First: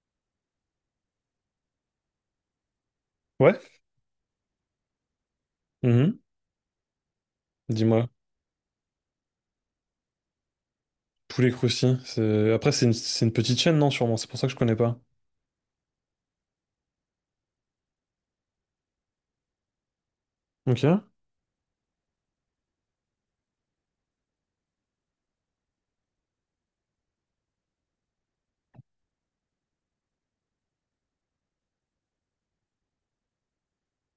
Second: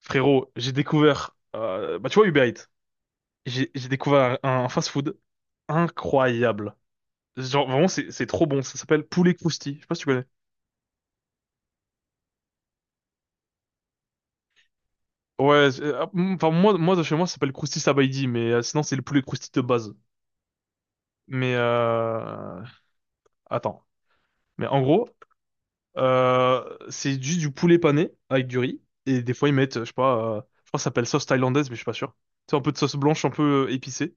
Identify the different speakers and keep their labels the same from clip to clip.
Speaker 1: Frérot, j'ai découvert, bah tu vois Uber Eats,
Speaker 2: Ouais,
Speaker 1: j'ai découvert un fast-food
Speaker 2: mhm,
Speaker 1: incroyable. Genre vraiment
Speaker 2: Dis-moi.
Speaker 1: c'est trop bon, ça s'appelle poulet crousti, je sais pas si tu connais.
Speaker 2: Poulet Crousty. Après, c'est une petite chaîne, non, sûrement. C'est pour ça que je connais pas.
Speaker 1: Ouais, enfin moi de chez moi ça s'appelle crousti sabaïdi, mais sinon c'est le poulet crousti de base.
Speaker 2: Ok,
Speaker 1: Mais attends, mais en gros c'est juste du poulet pané avec du riz et des fois ils mettent, je sais pas, je crois que ça s'appelle sauce thaïlandaise mais je suis pas sûr. C'est un peu de sauce blanche un peu épicée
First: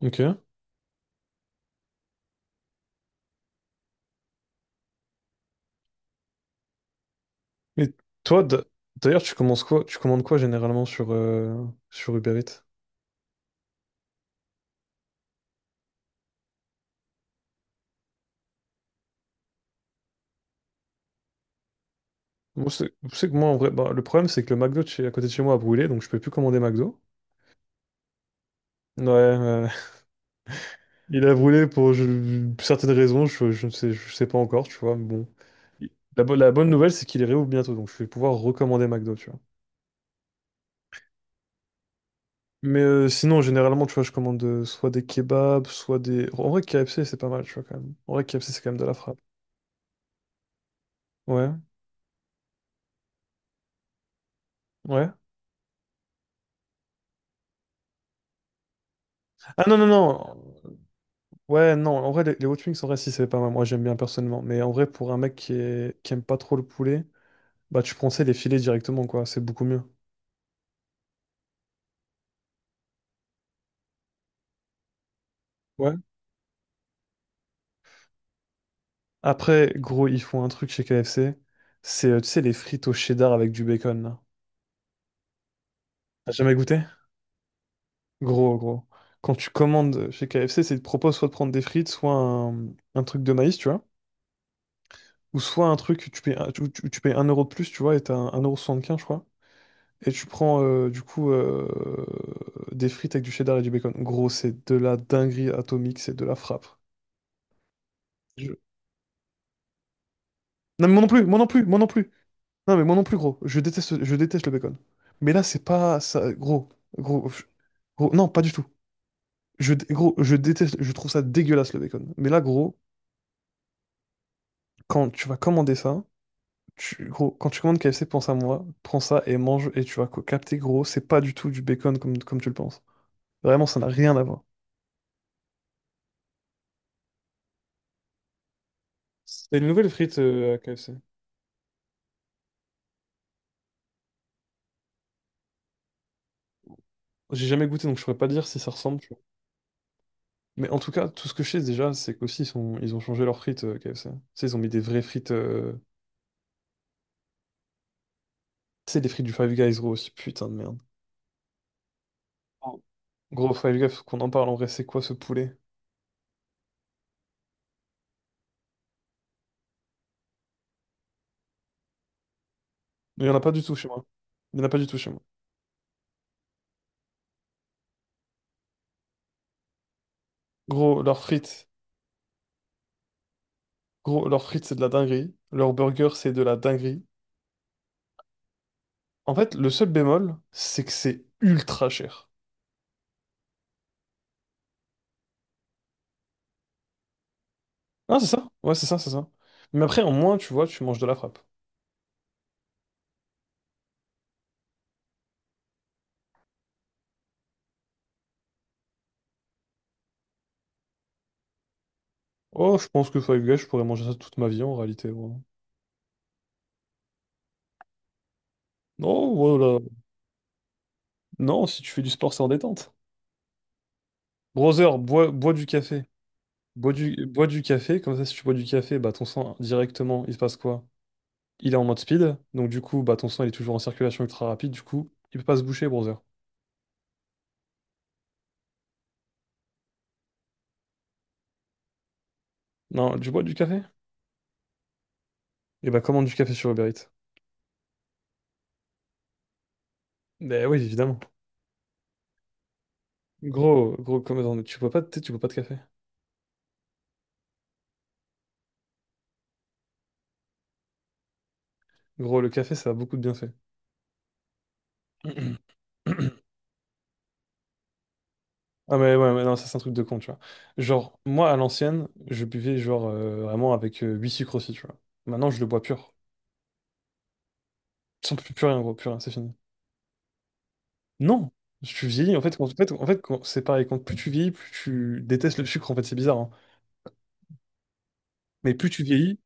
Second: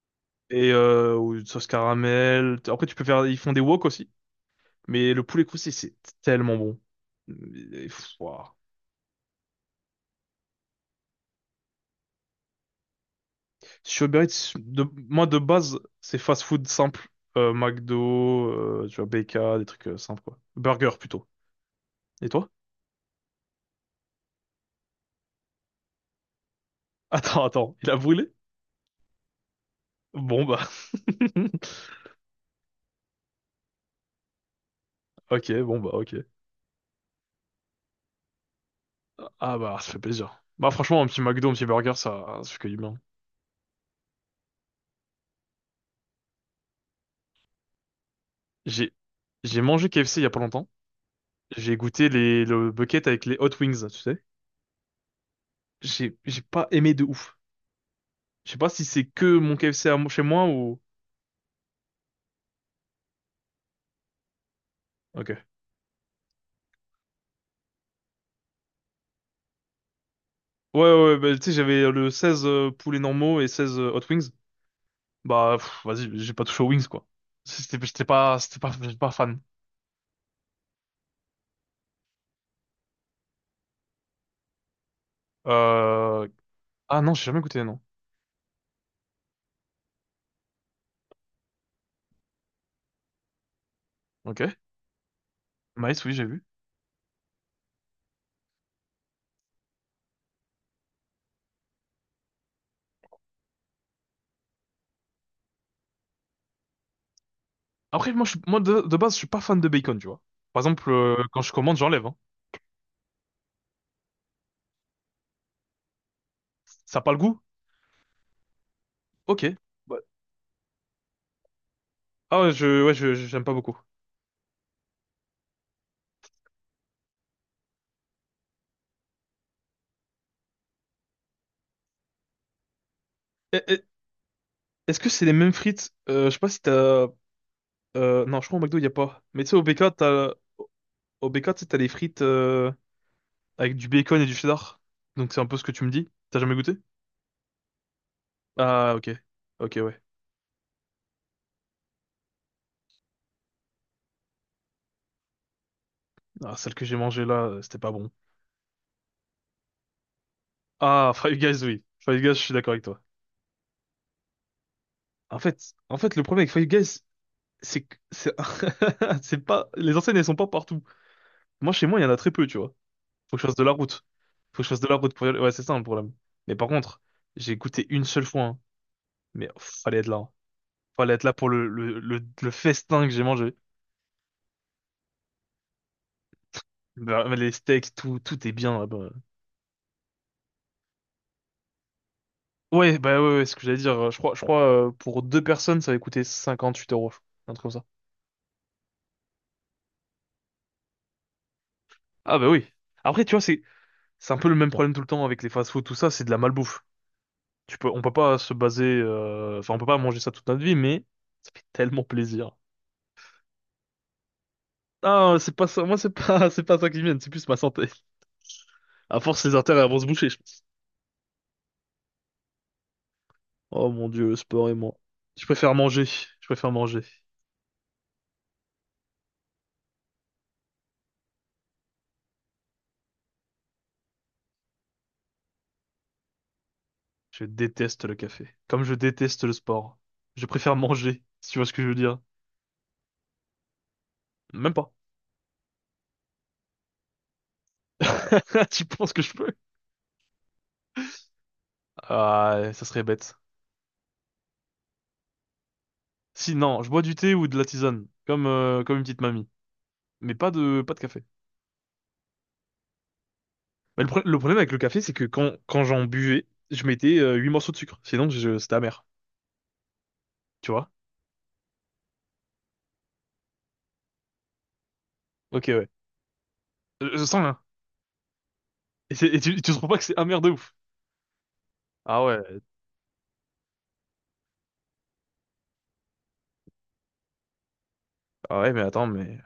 Speaker 2: ok.
Speaker 1: et ou une sauce caramel. Après tu peux faire, ils font des wok aussi. Mais le poulet croustillé, c'est tellement bon. Et,
Speaker 2: Et
Speaker 1: pff,
Speaker 2: toi,
Speaker 1: ouah.
Speaker 2: d'ailleurs, tu commences quoi? Tu commandes quoi généralement sur Uber Eats?
Speaker 1: Sur Uber Eats, moi de base, c'est fast food simple. McDo, tu vois, BK, des trucs simples quoi. Burger plutôt. Et toi?
Speaker 2: Moi, c'est tu sais que moi, en vrai, bah, le problème, c'est que le McDo à côté de chez moi a brûlé, donc je peux plus commander McDo.
Speaker 1: Attends, attends, il a brûlé?
Speaker 2: Ouais, ouais.
Speaker 1: Bon bah.
Speaker 2: Il a brûlé pour certaines raisons, je sais pas encore, tu vois, mais bon.
Speaker 1: Ok, bon bah, ok.
Speaker 2: La bonne nouvelle, c'est qu'il est réouvre bientôt, donc je vais pouvoir recommander McDo, tu vois.
Speaker 1: Ah bah, ça fait plaisir. Bah franchement, un petit McDo, un petit burger, ça fait que du
Speaker 2: Mais
Speaker 1: bien.
Speaker 2: euh, sinon, généralement, tu vois, je commande soit des kebabs, En vrai, KFC, c'est pas mal, tu vois, quand même. En vrai, KFC, c'est quand même de
Speaker 1: J'ai,
Speaker 2: la frappe.
Speaker 1: j'ai mangé KFC il y a pas longtemps.
Speaker 2: Ouais,
Speaker 1: J'ai goûté le bucket avec les hot wings, tu sais.
Speaker 2: ouais.
Speaker 1: J'ai pas aimé de ouf. Je sais pas si c'est que mon
Speaker 2: Ah non, non,
Speaker 1: KFC chez moi
Speaker 2: non.
Speaker 1: ou.
Speaker 2: Ouais, non, en vrai, les hot wings, en vrai, si, c'est pas mal. Moi, j'aime bien personnellement. Mais en vrai, pour un mec
Speaker 1: Ok.
Speaker 2: qui aime pas trop le poulet, bah, tu prends, tu sais, les filets directement, quoi. C'est beaucoup mieux.
Speaker 1: Ouais, ouais, ouais, bah, tu sais, j'avais le 16 poulets normaux et 16 Hot Wings. Bah, pff,
Speaker 2: Ouais.
Speaker 1: vas-y, j'ai pas touché aux Wings, quoi. Si, C'était, j'étais pas, c'était pas, j'étais pas fan.
Speaker 2: Après, gros, ils font un truc chez KFC. C'est, tu sais, les frites au cheddar avec du bacon, là.
Speaker 1: Euh...
Speaker 2: T'as jamais goûté?
Speaker 1: Ah non, j'ai jamais goûté, non.
Speaker 2: Gros, gros. Quand tu commandes chez KFC, c'est ils te proposent soit de prendre des frites, soit un truc de maïs, tu vois.
Speaker 1: Ok.
Speaker 2: Ou soit un
Speaker 1: Maïs,
Speaker 2: truc, où
Speaker 1: oui,
Speaker 2: tu
Speaker 1: j'ai
Speaker 2: payes,
Speaker 1: vu.
Speaker 2: tu payes 1 euro de plus, tu vois, et t'as 1,75€, je crois. Et tu prends, du coup, des frites avec du cheddar et du bacon. Gros, c'est de la dinguerie atomique, c'est de la frappe.
Speaker 1: Après, moi, je suis,
Speaker 2: Je-
Speaker 1: moi de base, je suis pas fan de bacon, tu vois. Par
Speaker 2: Non,
Speaker 1: exemple,
Speaker 2: mais moi non plus, moi
Speaker 1: quand
Speaker 2: non
Speaker 1: je
Speaker 2: plus,
Speaker 1: commande,
Speaker 2: moi non
Speaker 1: j'enlève,
Speaker 2: plus.
Speaker 1: hein.
Speaker 2: Non, mais moi non plus, gros. Je déteste le bacon. Mais là, c'est pas ça, gros.
Speaker 1: Ça a pas le
Speaker 2: Gros,
Speaker 1: goût?
Speaker 2: gros, non, pas du tout.
Speaker 1: Ok.
Speaker 2: Je, dé-
Speaker 1: Ouais.
Speaker 2: gros, je déteste, je trouve ça dégueulasse, le bacon. Mais
Speaker 1: Ah
Speaker 2: là,
Speaker 1: ouais,
Speaker 2: gros,
Speaker 1: j'aime pas beaucoup.
Speaker 2: quand tu vas commander ça, gros, quand tu commandes KFC, pense à moi, prends ça et mange et tu vas capter, gros, c'est pas du tout du bacon comme tu le penses.
Speaker 1: Eh,
Speaker 2: Vraiment, ça
Speaker 1: eh,
Speaker 2: n'a rien à voir.
Speaker 1: Est-ce que c'est les mêmes frites? Je sais pas si non, je crois au McDo, il y a pas. Mais tu sais,
Speaker 2: C'est
Speaker 1: au
Speaker 2: une nouvelle
Speaker 1: BK,
Speaker 2: frite à KFC.
Speaker 1: tu sais, t'as les frites, avec du bacon et du cheddar. Donc c'est un peu ce que tu me dis. T'as jamais goûté?
Speaker 2: J'ai jamais goûté, donc je pourrais pas dire si ça
Speaker 1: Ah,
Speaker 2: ressemble, tu
Speaker 1: ok.
Speaker 2: vois.
Speaker 1: Ok, ouais.
Speaker 2: Mais en tout cas, tout ce que je sais déjà, c'est qu'aussi, ils ont changé leurs frites KFC. Tu sais, ils ont mis des vraies frites.
Speaker 1: Ah, celle que j'ai mangée là, c'était pas bon.
Speaker 2: Tu sais, des frites du Five Guys, gros, aussi, putain de merde.
Speaker 1: Ah, Five Guys, oui. Five Guys, je suis d'accord
Speaker 2: Oh.
Speaker 1: avec toi.
Speaker 2: Gros, Five Guys, faut qu'on en parle en vrai, c'est quoi ce
Speaker 1: En
Speaker 2: poulet?
Speaker 1: fait, en fait, le problème avec Five Guys, c'est que c'est c'est pas les enseignes, elles sont pas partout. Moi, chez moi, il y en a très peu, tu vois.
Speaker 2: Il y en
Speaker 1: Faut
Speaker 2: a
Speaker 1: que je
Speaker 2: pas
Speaker 1: fasse
Speaker 2: du
Speaker 1: de la
Speaker 2: tout chez
Speaker 1: route.
Speaker 2: moi.
Speaker 1: Faut
Speaker 2: Il
Speaker 1: que
Speaker 2: y en
Speaker 1: je
Speaker 2: a pas
Speaker 1: fasse de
Speaker 2: du
Speaker 1: la
Speaker 2: tout chez
Speaker 1: route
Speaker 2: moi.
Speaker 1: pour y aller. Ouais, c'est ça le problème. Mais par contre, j'ai goûté une seule fois, hein. Mais pff, fallait être là, hein.
Speaker 2: Gros,
Speaker 1: Fallait
Speaker 2: leurs
Speaker 1: être là pour
Speaker 2: frites,
Speaker 1: le festin que j'ai mangé.
Speaker 2: gros, leurs frites, c'est de la dinguerie. Leur burger, c'est de la dinguerie.
Speaker 1: Bah, les steaks, tout est bien là-bas.
Speaker 2: En fait, le seul bémol, c'est que c'est ultra cher.
Speaker 1: Ouais, bah ouais, ouais, c'est ce que j'allais dire. Je crois, pour deux personnes, ça va coûter 58 euros. Un truc comme ça.
Speaker 2: Ah, c'est ça? Ouais, c'est ça, c'est ça. Mais après, en moins, tu vois, tu manges de la frappe.
Speaker 1: Ah bah oui. Après, tu vois, c'est un peu le même problème tout le temps avec les fast-food, tout ça, c'est de la malbouffe. On peut pas se baser, enfin, on peut pas manger ça toute notre vie, mais ça fait tellement plaisir.
Speaker 2: Oh, je pense que Five Guys, je pourrais manger ça toute ma vie en réalité. Ouais.
Speaker 1: Ah, c'est pas ça. Moi, c'est pas, c'est pas ça qui vient. C'est plus ma santé. À
Speaker 2: Non,
Speaker 1: force, les artères
Speaker 2: voilà.
Speaker 1: elles vont se boucher, je pense.
Speaker 2: Non, si tu fais du sport, c'est en détente.
Speaker 1: Oh mon Dieu, le sport et moi.
Speaker 2: Brother, bois,
Speaker 1: Je
Speaker 2: bois du
Speaker 1: préfère
Speaker 2: café.
Speaker 1: manger. Je préfère
Speaker 2: Bois
Speaker 1: manger.
Speaker 2: du, bois du café, comme ça, si tu bois du café, bah ton sang directement, il se passe quoi? Il est en mode speed, donc du coup, bah ton sang il est toujours en circulation ultra rapide, du coup, il peut pas se boucher, brother.
Speaker 1: Je déteste le café. Comme je déteste le sport. Je préfère manger. Si tu vois ce que je veux dire.
Speaker 2: Non, tu bois du café?
Speaker 1: Même pas.
Speaker 2: Et bah commande du café sur Uber Eats.
Speaker 1: Tu penses que je peux?
Speaker 2: Ben oui, évidemment.
Speaker 1: Ah, ça serait bête.
Speaker 2: Gros, gros, comme attends, mais tu bois pas de thé, tu bois pas de café.
Speaker 1: Si, non, je bois du thé ou de la tisane, comme une petite mamie. Mais pas de café.
Speaker 2: Gros, le café, ça a beaucoup de bienfaits.
Speaker 1: Mais le problème avec le café, c'est que quand j'en buvais, je mettais 8 morceaux de sucre. Sinon, c'était
Speaker 2: Ah
Speaker 1: amer.
Speaker 2: mais ouais, mais non, ça c'est un truc de con, tu vois.
Speaker 1: Tu vois?
Speaker 2: Genre, moi, à l'ancienne, je buvais genre vraiment avec 8 sucres aussi, tu vois. Maintenant, je
Speaker 1: Ok,
Speaker 2: le bois
Speaker 1: ouais.
Speaker 2: pur.
Speaker 1: Je sens là.
Speaker 2: Sans plus, plus rien, gros, plus
Speaker 1: Et,
Speaker 2: rien, c'est
Speaker 1: et
Speaker 2: fini.
Speaker 1: tu trouves pas que c'est amer de ouf?
Speaker 2: Non! Je suis
Speaker 1: Ah
Speaker 2: vieilli, en fait,
Speaker 1: ouais.
Speaker 2: en fait, c'est pareil, quand plus tu vieillis, plus tu détestes le sucre, en fait, c'est bizarre, hein.
Speaker 1: Ah ouais,
Speaker 2: Mais
Speaker 1: mais
Speaker 2: plus tu
Speaker 1: attends, mais.
Speaker 2: vieillis,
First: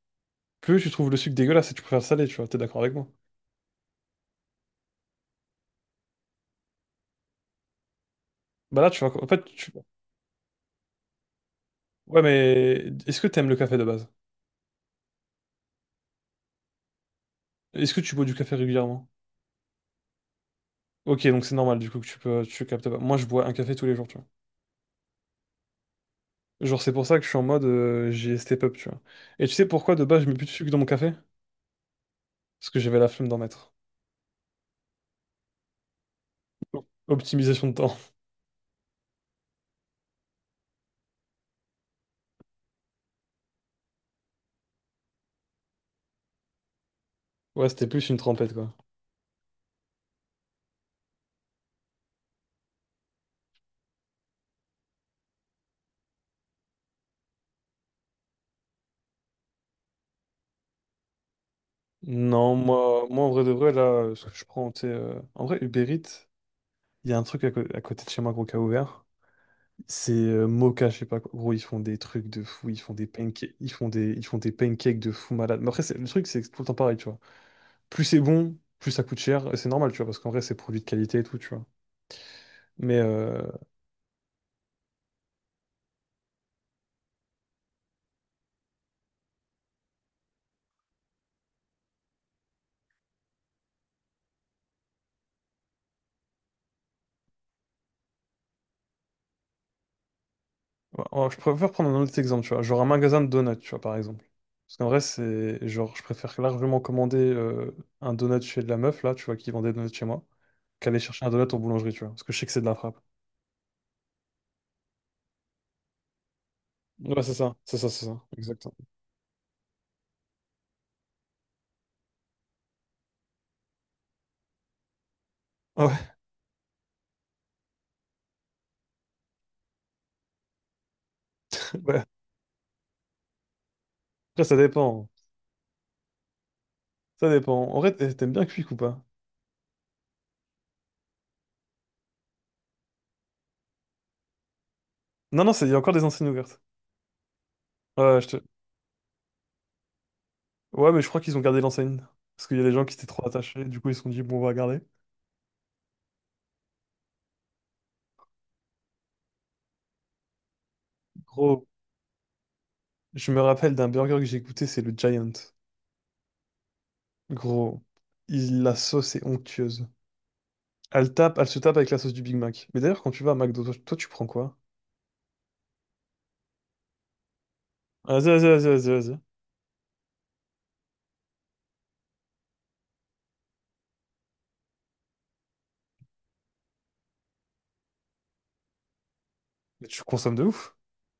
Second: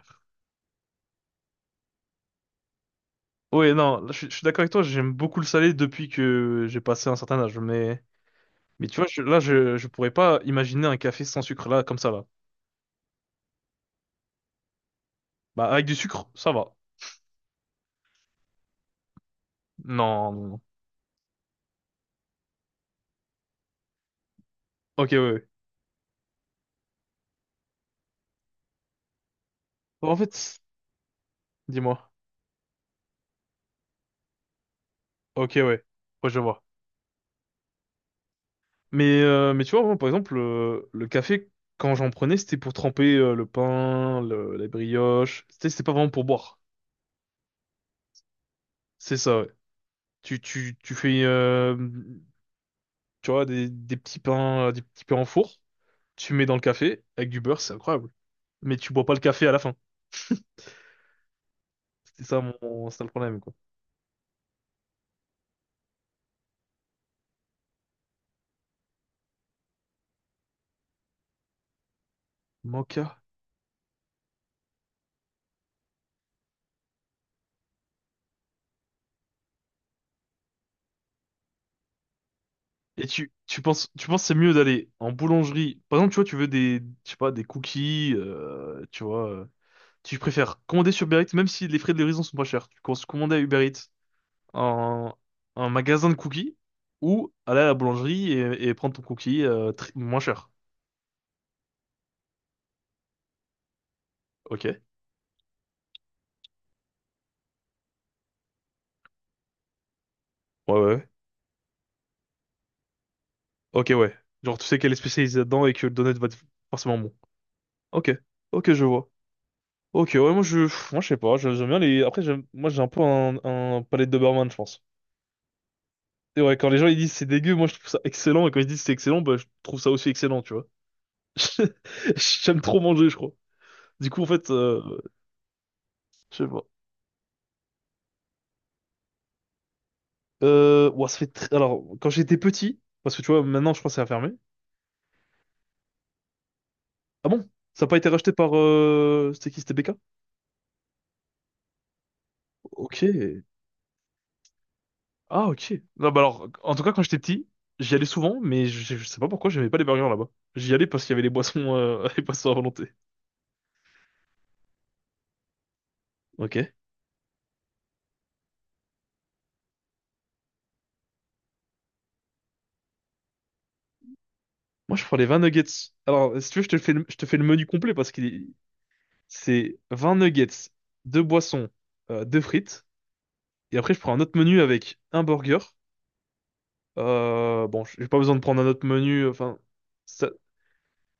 Speaker 2: plus tu trouves le sucre dégueulasse et tu préfères le salé, tu vois, t'es d'accord avec moi?
Speaker 1: Ouais, non, là, je suis d'accord avec toi, j'aime beaucoup le salé depuis que j'ai passé un certain âge. Mais,
Speaker 2: Bah
Speaker 1: mais
Speaker 2: là,
Speaker 1: tu
Speaker 2: tu
Speaker 1: vois, je-
Speaker 2: vois, en
Speaker 1: là,
Speaker 2: fait, tu...
Speaker 1: je, je pourrais pas imaginer un café sans sucre, là, comme ça,
Speaker 2: Ouais,
Speaker 1: là.
Speaker 2: mais est-ce que t'aimes le café de base?
Speaker 1: Bah, avec du sucre, ça va.
Speaker 2: Est-ce que tu bois du café régulièrement?
Speaker 1: Non, non, non.
Speaker 2: Ok, donc c'est normal du coup que tu captes pas. Moi, je bois un café tous les jours, tu vois.
Speaker 1: Ok, ouais, ouais.
Speaker 2: Genre, c'est pour ça que je suis en mode j'ai step up, tu vois. Et tu sais pourquoi de
Speaker 1: En
Speaker 2: base je
Speaker 1: fait,
Speaker 2: mets plus de sucre dans mon café?
Speaker 1: dis-moi.
Speaker 2: Parce que j'avais la flemme d'en mettre.
Speaker 1: Ok, ouais. Ouais, je vois.
Speaker 2: Optimisation de temps.
Speaker 1: Mais tu vois, moi, par exemple, le café, quand j'en prenais, c'était pour tremper le pain, les brioches. C'était pas vraiment pour boire.
Speaker 2: Ouais, c'était plus une trempette, quoi.
Speaker 1: C'est ça, ouais. Tu fais, tu vois, des petits pains en four. Tu mets dans le café avec du beurre, c'est incroyable. Mais tu bois pas le café à la fin. C'était ça,
Speaker 2: Non,
Speaker 1: c'était
Speaker 2: moi,
Speaker 1: le
Speaker 2: moi en
Speaker 1: problème,
Speaker 2: vrai
Speaker 1: quoi.
Speaker 2: de vrai, là, ce que je prends, tu sais, en vrai, Uber Eats, il y a un truc à côté de chez moi, gros, qui a ouvert. C'est Moka, je sais pas quoi. Gros, ils font des trucs de fou, ils font des
Speaker 1: Mocha.
Speaker 2: pancakes, ils font des pancakes de fou malade. Mais après, le truc, c'est que c'est tout le temps pareil, tu vois. Plus c'est bon, plus ça coûte cher. Et c'est normal, tu vois, parce qu'en vrai, c'est produit de qualité et tout, tu vois. Mais
Speaker 1: Et tu,
Speaker 2: euh,
Speaker 1: tu penses, tu penses que c'est mieux d'aller en boulangerie. Par exemple, tu vois, tu veux des, je sais pas, des cookies, tu vois. Tu préfères commander sur Uber Eats, même si les frais de livraison sont pas chers. Tu penses commander à Uber Eats un, un magasin de cookies ou aller à la boulangerie et prendre ton cookie moins cher.
Speaker 2: ouais, oh, je préfère prendre un autre exemple, tu vois. Genre un magasin de donuts, tu vois, par exemple.
Speaker 1: Ok.
Speaker 2: Parce
Speaker 1: Ouais,
Speaker 2: qu'en vrai, c'est genre, je préfère largement commander un donut chez de la meuf, là, tu vois, qui vend des donuts chez moi,
Speaker 1: ouais,
Speaker 2: qu'aller
Speaker 1: ouais.
Speaker 2: chercher un donut en boulangerie, tu vois. Parce que je sais que c'est de la frappe.
Speaker 1: Ok, ouais. Genre, tu sais qu'elle est spécialisée dedans et que le donut va être forcément bon.
Speaker 2: Ouais, c'est ça, c'est ça, c'est
Speaker 1: Ok.
Speaker 2: ça,
Speaker 1: Ok,
Speaker 2: exactement.
Speaker 1: je vois. Ok, ouais, moi je sais pas. J'aime bien les. Après, moi j'ai un peu un, palais de Doberman, je pense.
Speaker 2: Ah, ouais,
Speaker 1: Et ouais, quand les gens ils disent c'est dégueu, moi je trouve ça excellent, et quand ils disent c'est excellent, bah je trouve ça aussi excellent, tu vois.
Speaker 2: ouais.
Speaker 1: J'aime trop manger, je crois. Du coup, en
Speaker 2: Après,
Speaker 1: fait,
Speaker 2: ça dépend.
Speaker 1: je sais pas.
Speaker 2: Ça dépend. En vrai, t'aimes bien Quick ou pas?
Speaker 1: Ouah, alors, quand j'étais petit, parce que tu vois, maintenant je crois que c'est fermé.
Speaker 2: Non, non, il y a encore des enseignes ouvertes.
Speaker 1: Ah bon? Ça n'a pas été
Speaker 2: Ouais, je
Speaker 1: racheté
Speaker 2: te-
Speaker 1: par... C'était qui? C'était BK?
Speaker 2: ouais, mais je crois qu'ils ont gardé l'enseigne. Parce qu'il y a des gens qui
Speaker 1: Ok.
Speaker 2: étaient trop attachés, du coup, ils se sont dit, bon, on va garder.
Speaker 1: Ah, ok. Non, bah alors, en tout cas, quand j'étais petit, j'y allais souvent, mais je sais pas pourquoi j'aimais pas les burgers là-bas. J'y allais parce qu'il y avait les
Speaker 2: Gros,
Speaker 1: boissons, les boissons à volonté.
Speaker 2: je me rappelle d'un burger que j'ai goûté, c'est le Giant.
Speaker 1: Ok.
Speaker 2: Gros, la sauce est onctueuse. Elle se tape avec la sauce du Big Mac. Mais d'ailleurs, quand tu vas à McDo, toi, toi, tu prends quoi?
Speaker 1: Moi, je prends les 20 nuggets. Alors, si tu veux, je te fais le menu complet. parce
Speaker 2: Ah,
Speaker 1: qu'il
Speaker 2: vas-y,
Speaker 1: est,
Speaker 2: vas-y, vas-y, vas-y, vas-y.
Speaker 1: c'est 20 nuggets, deux boissons, deux frites. Et après, je prends un autre menu avec un burger. Bon, j'ai pas besoin de prendre un autre menu. Enfin,
Speaker 2: Mais tu
Speaker 1: ça-
Speaker 2: consommes de ouf.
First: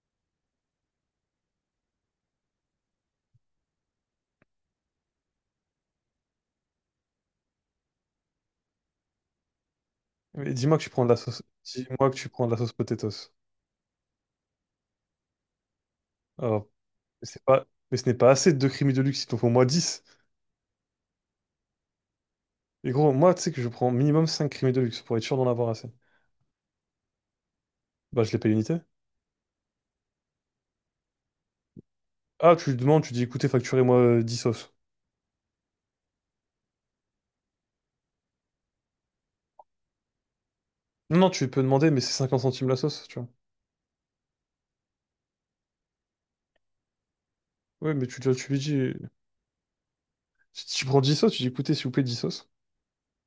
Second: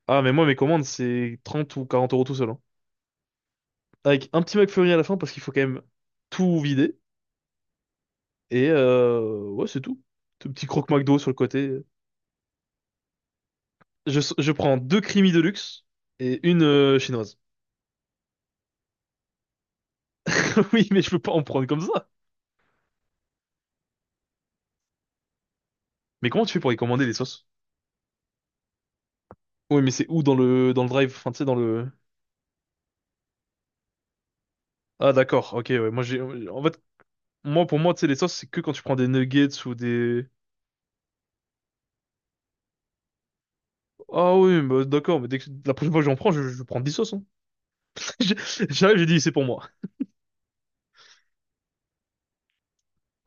Speaker 1: mais moi, mes commandes, c'est 30 ou 40 € tout seul, hein. Avec un petit McFlurry à la fin parce qu'il faut quand même tout vider. Et ouais, c'est tout. Tout
Speaker 2: Mais
Speaker 1: petit
Speaker 2: dis-moi que
Speaker 1: croque
Speaker 2: tu prends de la
Speaker 1: McDo sur le
Speaker 2: sauce.
Speaker 1: côté.
Speaker 2: Dis-moi que tu prends de la sauce potatoes.
Speaker 1: Je prends deux creamy de luxe et une
Speaker 2: Alors, mais
Speaker 1: chinoise.
Speaker 2: ce n'est pas assez de deux creamy de luxe, il t'en faut au moins 10.
Speaker 1: Oui, mais je peux pas en prendre comme ça.
Speaker 2: Et gros, moi, tu sais que je prends minimum 5 creamy de luxe pour être sûr d'en avoir assez.
Speaker 1: Mais comment tu fais pour y commander les sauces?
Speaker 2: Bah, je les paye unité.
Speaker 1: Oui, mais c'est où dans le drive? Enfin, tu sais, dans le.
Speaker 2: Ah, tu lui demandes, tu dis, écoutez, facturez-moi 10 sauces.
Speaker 1: Ah d'accord, ok, ouais. En fait, moi pour moi, tu sais, les sauces, c'est que quand tu prends des nuggets ou des.
Speaker 2: Non, non, tu peux demander, mais c'est 50 centimes la sauce, tu vois.
Speaker 1: Ah oui, bah, d'accord, mais dès que la prochaine fois que j'en prends, je prends 10 sauces, hein.
Speaker 2: Oui, mais tu,
Speaker 1: J'ai-
Speaker 2: tu lui dis.
Speaker 1: J'arrive, j'ai dit c'est pour moi.
Speaker 2: Tu prends 10 sauces, tu dis écoutez, s'il vous plaît, 10 sauces.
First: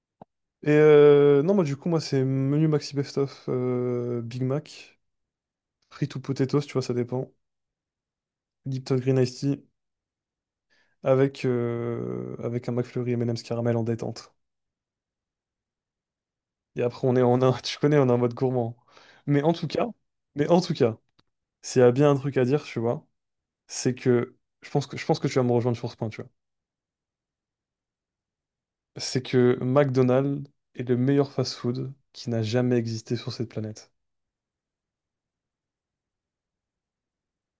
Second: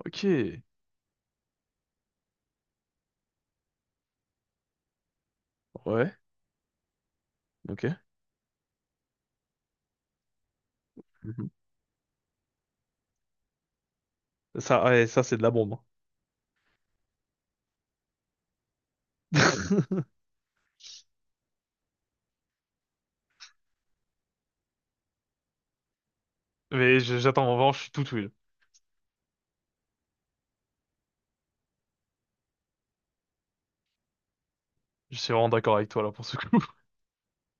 Speaker 1: Ok,
Speaker 2: Et non, moi, du coup, moi, c'est menu Maxi Best of Big Mac,
Speaker 1: ouais,
Speaker 2: frites ou potatoes, tu vois, ça dépend.
Speaker 1: ok.
Speaker 2: Lipton Green Iced Tea avec,
Speaker 1: Mhm.
Speaker 2: euh, avec un McFlurry M&M's caramel en détente.
Speaker 1: Ça, ouais, ça c'est de la bombe, hein.
Speaker 2: Et après, on est en un, tu connais, on est en mode gourmand. Mais en tout cas, mais en tout cas, s'il y a bien un truc à dire, tu vois, c'est que je pense que tu vas me rejoindre sur ce point, tu vois.
Speaker 1: Mais j'attends, en revanche je suis tout ouïe.
Speaker 2: C'est que McDonald's est le meilleur fast-food qui n'a jamais existé sur cette planète.
Speaker 1: Je suis vraiment d'accord avec toi là pour ce coup.